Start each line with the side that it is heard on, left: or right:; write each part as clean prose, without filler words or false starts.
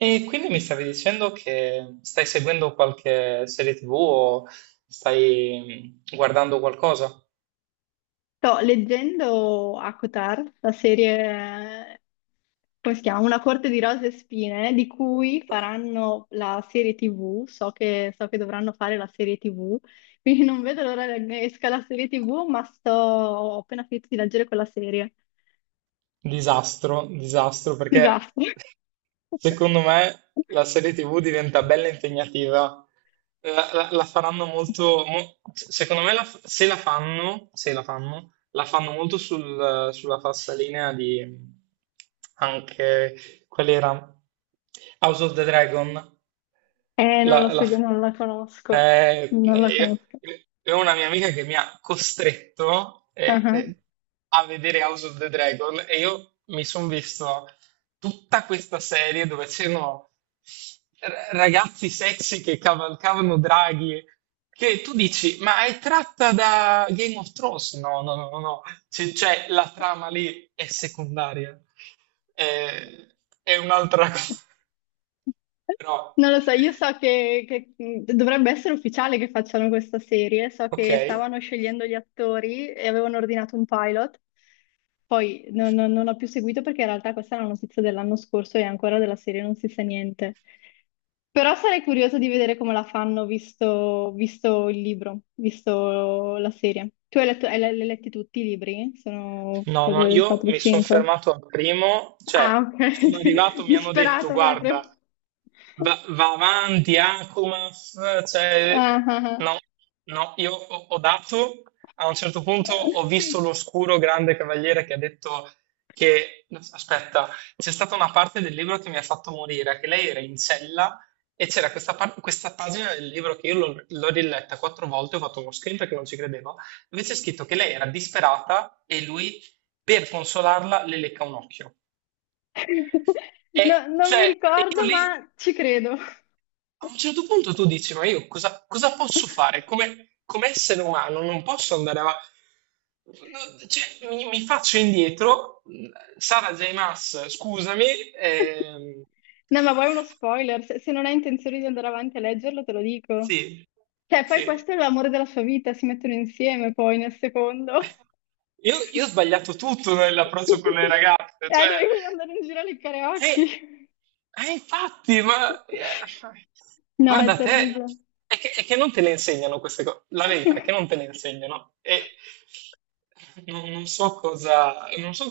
right: E quindi mi stavi dicendo che stai seguendo qualche serie TV o stai guardando qualcosa?
left: Sto leggendo Acotar, la serie, come si chiama? Una corte di rose e spine, di cui faranno la serie TV. So che dovranno fare la serie TV, quindi non vedo l'ora che esca la serie TV, ma ho appena finito di leggere quella serie.
right: Disastro, disastro, perché
left: Disastro.
right: secondo me la serie TV diventa bella impegnativa. La faranno secondo me se la fanno, la fanno molto sulla falsariga di anche qual era House of the Dragon.
left: Non
right: La,
left: la
right: la
left: seguo, non la conosco. Non la conosco.
right: Una mia amica che mi ha costretto
left: Ah ah.
right: a vedere House of the Dragon, e io mi sono visto tutta questa serie dove c'erano ragazzi sexy che cavalcavano draghi, che tu dici, ma è tratta da Game of Thrones? No, no, no, no, no. Cioè la trama lì è secondaria, Eh, è un'altra cosa, però
left: Non lo so, io so che dovrebbe essere ufficiale che facciano questa serie, so
right: ok.
left: che stavano scegliendo gli attori e avevano ordinato un pilot, poi non ho più seguito perché in realtà questa è una notizia dell'anno scorso e ancora della serie non si sa niente. Però sarei curiosa di vedere come la fanno visto il libro, visto la serie. Tu hai letto, li hai letti tutti i libri? Sono
right: No, no, io mi sono
left: 4-5.
right: fermato al primo, cioè
left: Ah,
right: sono arrivato,
left: ok,
right: mi hanno detto,
left: disperata
right: guarda,
left: proprio.
right: Va avanti, Akumas. Cioè,
left: Ah, ah, ah.
right: no, no, io ho dato, a un certo punto ho visto l'oscuro grande cavaliere che ha detto che, aspetta, c'è stata una parte del libro che mi ha fatto morire, che lei era in cella, e c'era questa pagina del libro che io l'ho riletta quattro volte, ho fatto uno screen perché non ci credevo, dove c'è scritto che lei era disperata e lui, per consolarla, le lecca un occhio. E,
left: No, non mi
right: cioè, e io
left: ricordo,
right: lì
left: ma ci credo.
right: a un certo punto tu dici, ma io cosa posso fare? Come essere umano non posso andare avanti. No, cioè, mi faccio indietro, Sara J. Maas, scusami. ehm,
left: No, ma vuoi uno spoiler? Se non hai intenzione di andare avanti a leggerlo, te lo dico.
right: sì,
left: Cioè, poi
right: sì.
left: questo è l'amore della sua vita, si mettono insieme poi nel secondo.
right: Io ho sbagliato tutto nell'approccio con le ragazze, cioè.
left: Dovevi andare in giro a leccare
right: Eh,
left: occhi.
right: infatti, ma
left: No, è
right: guarda te,
left: terribile.
right: è che non te le insegnano queste cose. La verità è che non te le insegnano. E non so cosa, non so,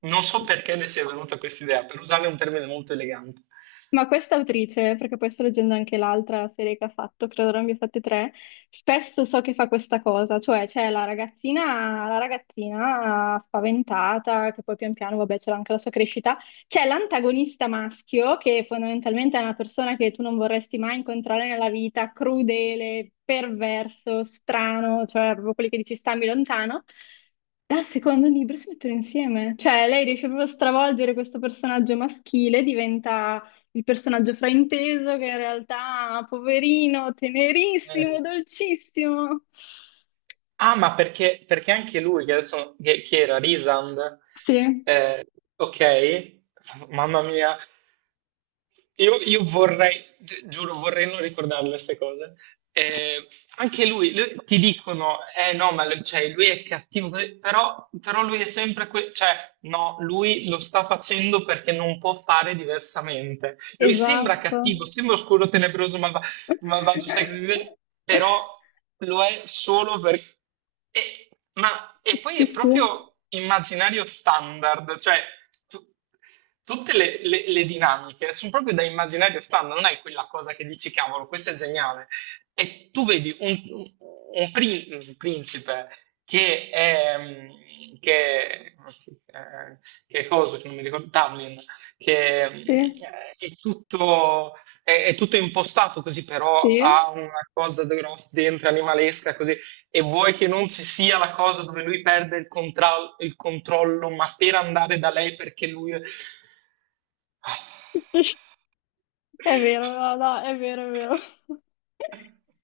right: non so perché ne sia venuta questa idea, per usare un termine molto elegante.
left: Ma questa autrice, perché poi sto leggendo anche l'altra serie che ha fatto, credo ne abbia fatte tre, spesso so che fa questa cosa, cioè c'è la ragazzina spaventata, che poi pian piano, vabbè, c'è anche la sua crescita, c'è l'antagonista maschio, che fondamentalmente è una persona che tu non vorresti mai incontrare nella vita, crudele, perverso, strano, cioè proprio quelli che dici stammi lontano. Dal secondo libro si mettono insieme, cioè lei riesce proprio a stravolgere questo personaggio maschile, diventa il personaggio frainteso che in realtà, poverino,
right: Eh,
left: tenerissimo, dolcissimo.
right: ma perché anche lui, che adesso, che chi era Risand,
left: Sì,
right: eh, ok, mamma mia, io vorrei, giuro, vorrei non ricordarle queste cose. Eh, anche lui, ti dicono, eh no, ma lui, cioè, lui è cattivo, così, però lui è sempre, cioè, no, lui lo sta facendo perché non può fare diversamente. Lui sembra cattivo,
left: esatto.
right: sembra oscuro, tenebroso, malvagio sex appeal, però lo è solo per... E poi è
left: Sì,
right: proprio immaginario standard. Cioè, tu- tutte le dinamiche sono proprio da immaginario standard, non è quella cosa che dici, cavolo, questo è geniale. E tu vedi un, un principe che è Che, che, che cosa, che non mi ricordo, Tamlin, che
left: sì,
right: è tutto, è tutto impostato così, però
left: sì,
right: ha una cosa grossa dentro, animalesca, così. E vuoi che non ci sia la cosa dove lui perde il controllo, ma per andare da lei perché lui.
left: sì. È vero, no, no, è vero, è vero.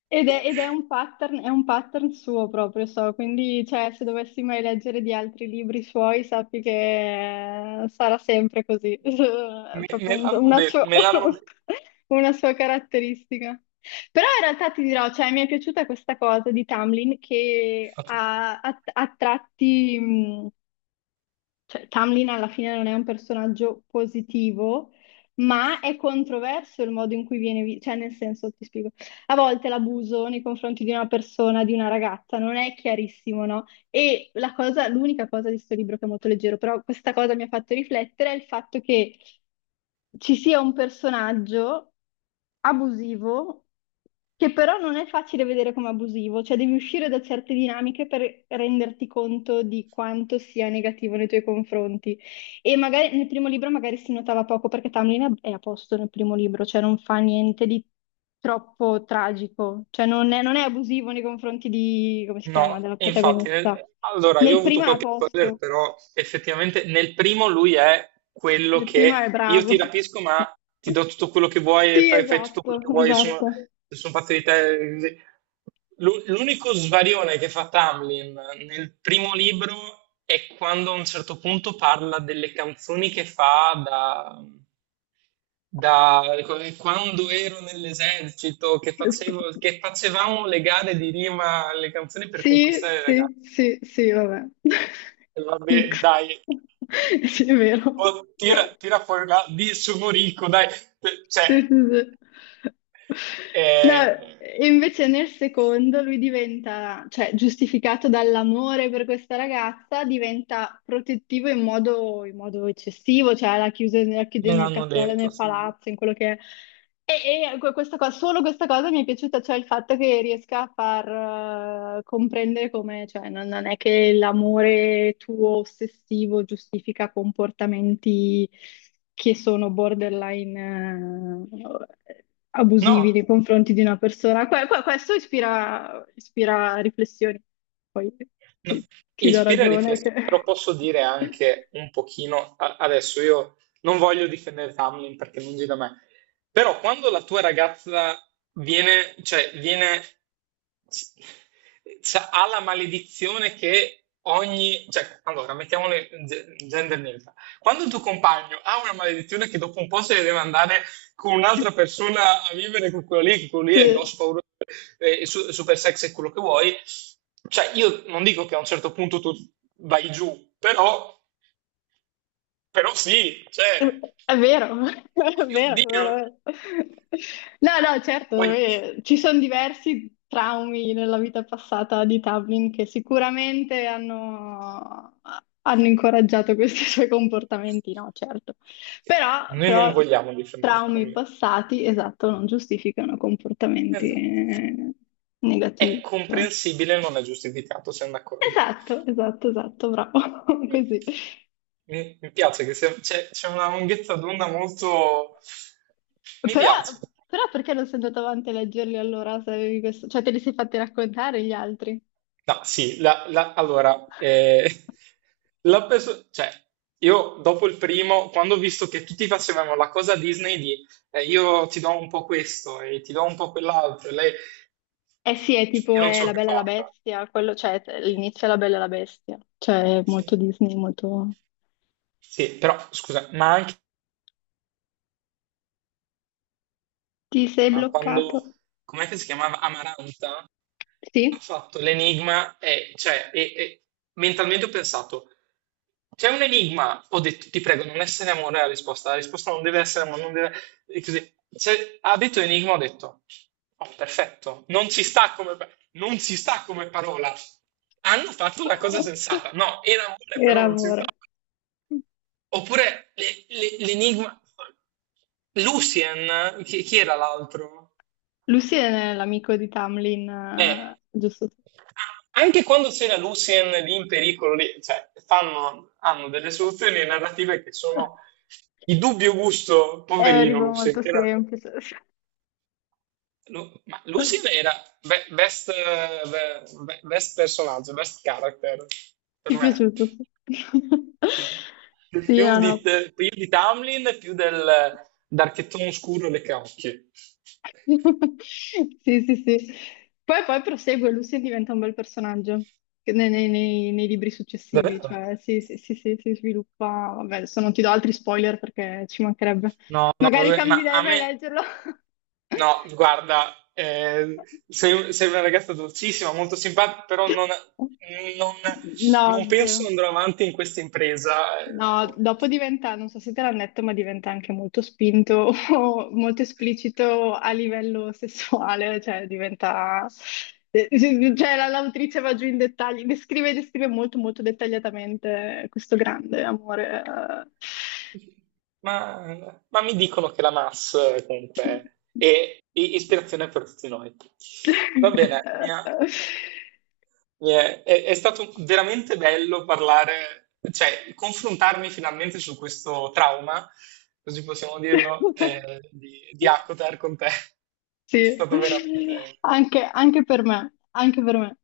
left: Ed è un pattern, è un pattern suo proprio, so, quindi cioè, se dovessi mai leggere di altri libri suoi, sappi che sarà sempre così, è
right: Me,
left: proprio
right: me l'hanno
left: una
right: detto,
left: sua,
right: me l'hanno detto.
left: una sua caratteristica. Però in realtà ti dirò, cioè, mi è piaciuta questa cosa di Tamlin che ha tratti, cioè, Tamlin alla fine non è un personaggio positivo, ma è controverso il modo in cui viene visto, cioè nel senso, ti spiego, a volte l'abuso nei confronti di una persona, di una ragazza, non è chiarissimo, no? E l'unica cosa di questo libro che è molto leggero, però questa cosa mi ha fatto riflettere, è il fatto che ci sia un personaggio abusivo, che però non è facile vedere come abusivo, cioè devi uscire da certe dinamiche per renderti conto di quanto sia negativo nei tuoi confronti. E magari nel primo libro magari si notava poco perché Tamlin è a posto nel primo libro, cioè non fa niente di troppo tragico, cioè non è abusivo nei confronti di, come si chiama,
right: No,
left: della
right: e infatti,
left: protagonista.
right: allora io
left: Nel
right: ho
left: primo
right: avuto
left: è a
right: qualche spoiler,
left: posto,
right: però effettivamente nel primo lui è quello
left: nel primo è
right: che io
left: bravo.
right: ti rapisco, ma ti do tutto quello che vuoi e
left: Sì,
right: fai tutto quello
left: esatto,
right: che vuoi, sono
left: esatto.
right: sono fatte di te. Sì. L'unico svarione che fa Tamlin nel primo libro è quando a un certo punto parla delle canzoni che fa da come quando ero nell'esercito, che facevamo le gare di rima alle canzoni per
left: Sì,
right: conquistare le ragazze.
left: sì, sì, sì, vabbè.
right: E vabbè,
left: X.
right: dai,
left: Sì, è vero.
right: oh, tira fuori la di sono ricco, dai, cioè,
left: Sì, sì, sì. No,
right: eh,
left: e invece nel secondo lui diventa, cioè giustificato dall'amore per questa ragazza, diventa protettivo in modo eccessivo, cioè la chiude
right: me
left: nel
right: l'hanno
left: castello,
right: detto.
left: nel
right: Sì.
left: palazzo, in quello che è. E questa cosa, solo questa cosa mi è piaciuta, cioè il fatto che riesca a far comprendere come, cioè, non è che l'amore tuo ossessivo giustifica comportamenti che sono borderline eh, abusivi
right: No,
left: nei confronti di una persona. Questo ispira riflessioni. Poi
right: no,
left: ti, ti do
right: ispira
left: ragione che...
right: riflessione, però posso dire anche un pochino, adesso io non voglio difendere Tamlin perché è lungi da me, però quando la tua ragazza viene, cioè, s- ha la maledizione che ogni, cioè, allora, mettiamole gender neutral, quando il tuo compagno ha una maledizione che dopo un po' se ne deve andare con un'altra persona a vivere con quello lì, che quello lì è
left: se-
right: grosso, pauroso, super sexy e quello che vuoi. Cioè, io non dico che a un certo punto tu vai giù, però, sì, cioè,
left: È vero, è vero, è vero.
right: oddio,
left: È vero. No, no, certo,
right: poi
left: ci sono diversi traumi nella vita passata di Tubman che sicuramente hanno incoraggiato questi suoi comportamenti, no, certo. Però,
right: noi non
left: però
right: vogliamo difendere
left: traumi
right: Crowley.
left: passati, esatto, non giustificano comportamenti
right: Esatto. È
left: negativi.
right: comprensibile, non è giustificato, siamo d'accordo.
left: Esatto, esatto, esatto, bravo,
right: Mm.
left: così.
right: Mi piace che c'è una lunghezza d'onda molto. Mi
left: Però,
right: piace.
left: però perché non sei andato avanti a leggerli allora se avevi questo? Cioè te li sei fatti raccontare gli altri?
right: No, sì, allora, cioè, io dopo il primo, quando ho visto che tutti facevano la cosa Disney di io ti do un po' questo e ti do un po' quell'altro, e lei,
left: Eh sì, è
right: cioè, io
left: tipo
right: non
left: è
right: ce l'ho
left: La
right: più
left: Bella e la
right: fatta.
left: Bestia, quello, cioè
right: Sì,
left: l'inizio è La Bella e la Bestia, cioè è molto
right: sì.
left: Disney, molto...
right: Sì, però scusa, ma anche,
left: Ti sei
right: ma
left: bloccato?
right: quando, com'è che si chiamava Amaranta? Ha
left: Sì?
right: fatto l'enigma e, cioè, e mentalmente ho pensato, c'è un enigma, ho detto, ti prego, non essere amore la risposta non deve essere amore, non deve. E così, C'è- ha detto enigma, ho detto, oh, perfetto, non ci sta come, parola. Hanno fatto una cosa sensata, no, era amore, però
left: Era
right: non ci sta.
left: amore.
right: Oppure l'enigma, Lucien, chi era l'altro?
left: Lucy è l'amico di Tamlin,
right: Eh,
left: giusto?
right: anche quando c'era Lucien lì in pericolo, lì, cioè, hanno delle soluzioni narrative che sono di dubbio gusto,
left: È un
right: poverino
left: libro
right: Lucien,
left: molto
right: che era,
left: semplice.
right: Ma Lucien era best, best personaggio, best character,
left: Ti
right: per
left: è
right: me.
left: piaciuto? Sì,
right: Sì.
left: Sì, era una-
right: Più di Tamlin, più del d'Archettone Oscuro e le Caocchie.
left: Sì, sì, sì. Poi prosegue, Lucy diventa un bel personaggio che nei libri successivi,
right: Davvero?
left: cioè sì, sì, sì, sì, si sviluppa. Vabbè, adesso non ti do altri spoiler perché ci mancherebbe.
right: No, no,
left: Magari
right: vabbè,
left: cambi
right: ma
left: idea e
right: a
left: vai
right: me,
left: a leggerlo.
right: no, guarda, sei una ragazza dolcissima, molto simpatica, però non- non
left: No,
right: penso
left: zero.
right: andrò avanti in questa impresa. eh,
left: No,
right: ho-
left: dopo diventa, non so se te l'hanno detto, ma diventa anche molto spinto o molto esplicito a livello sessuale, cioè diventa... eh, Cioè l'autrice va giù in dettagli, descrive molto molto dettagliatamente questo grande amore.
right: Ma, ma mi dicono che la MAS comunque è ispirazione per tutti noi. Va bene, mia.
left: eh.
right: È stato veramente bello parlare, cioè confrontarmi finalmente su questo trauma, così possiamo dirlo, di Akotar con te. È
left: Sì,
right: stato veramente.
left: anche per me, anche per me.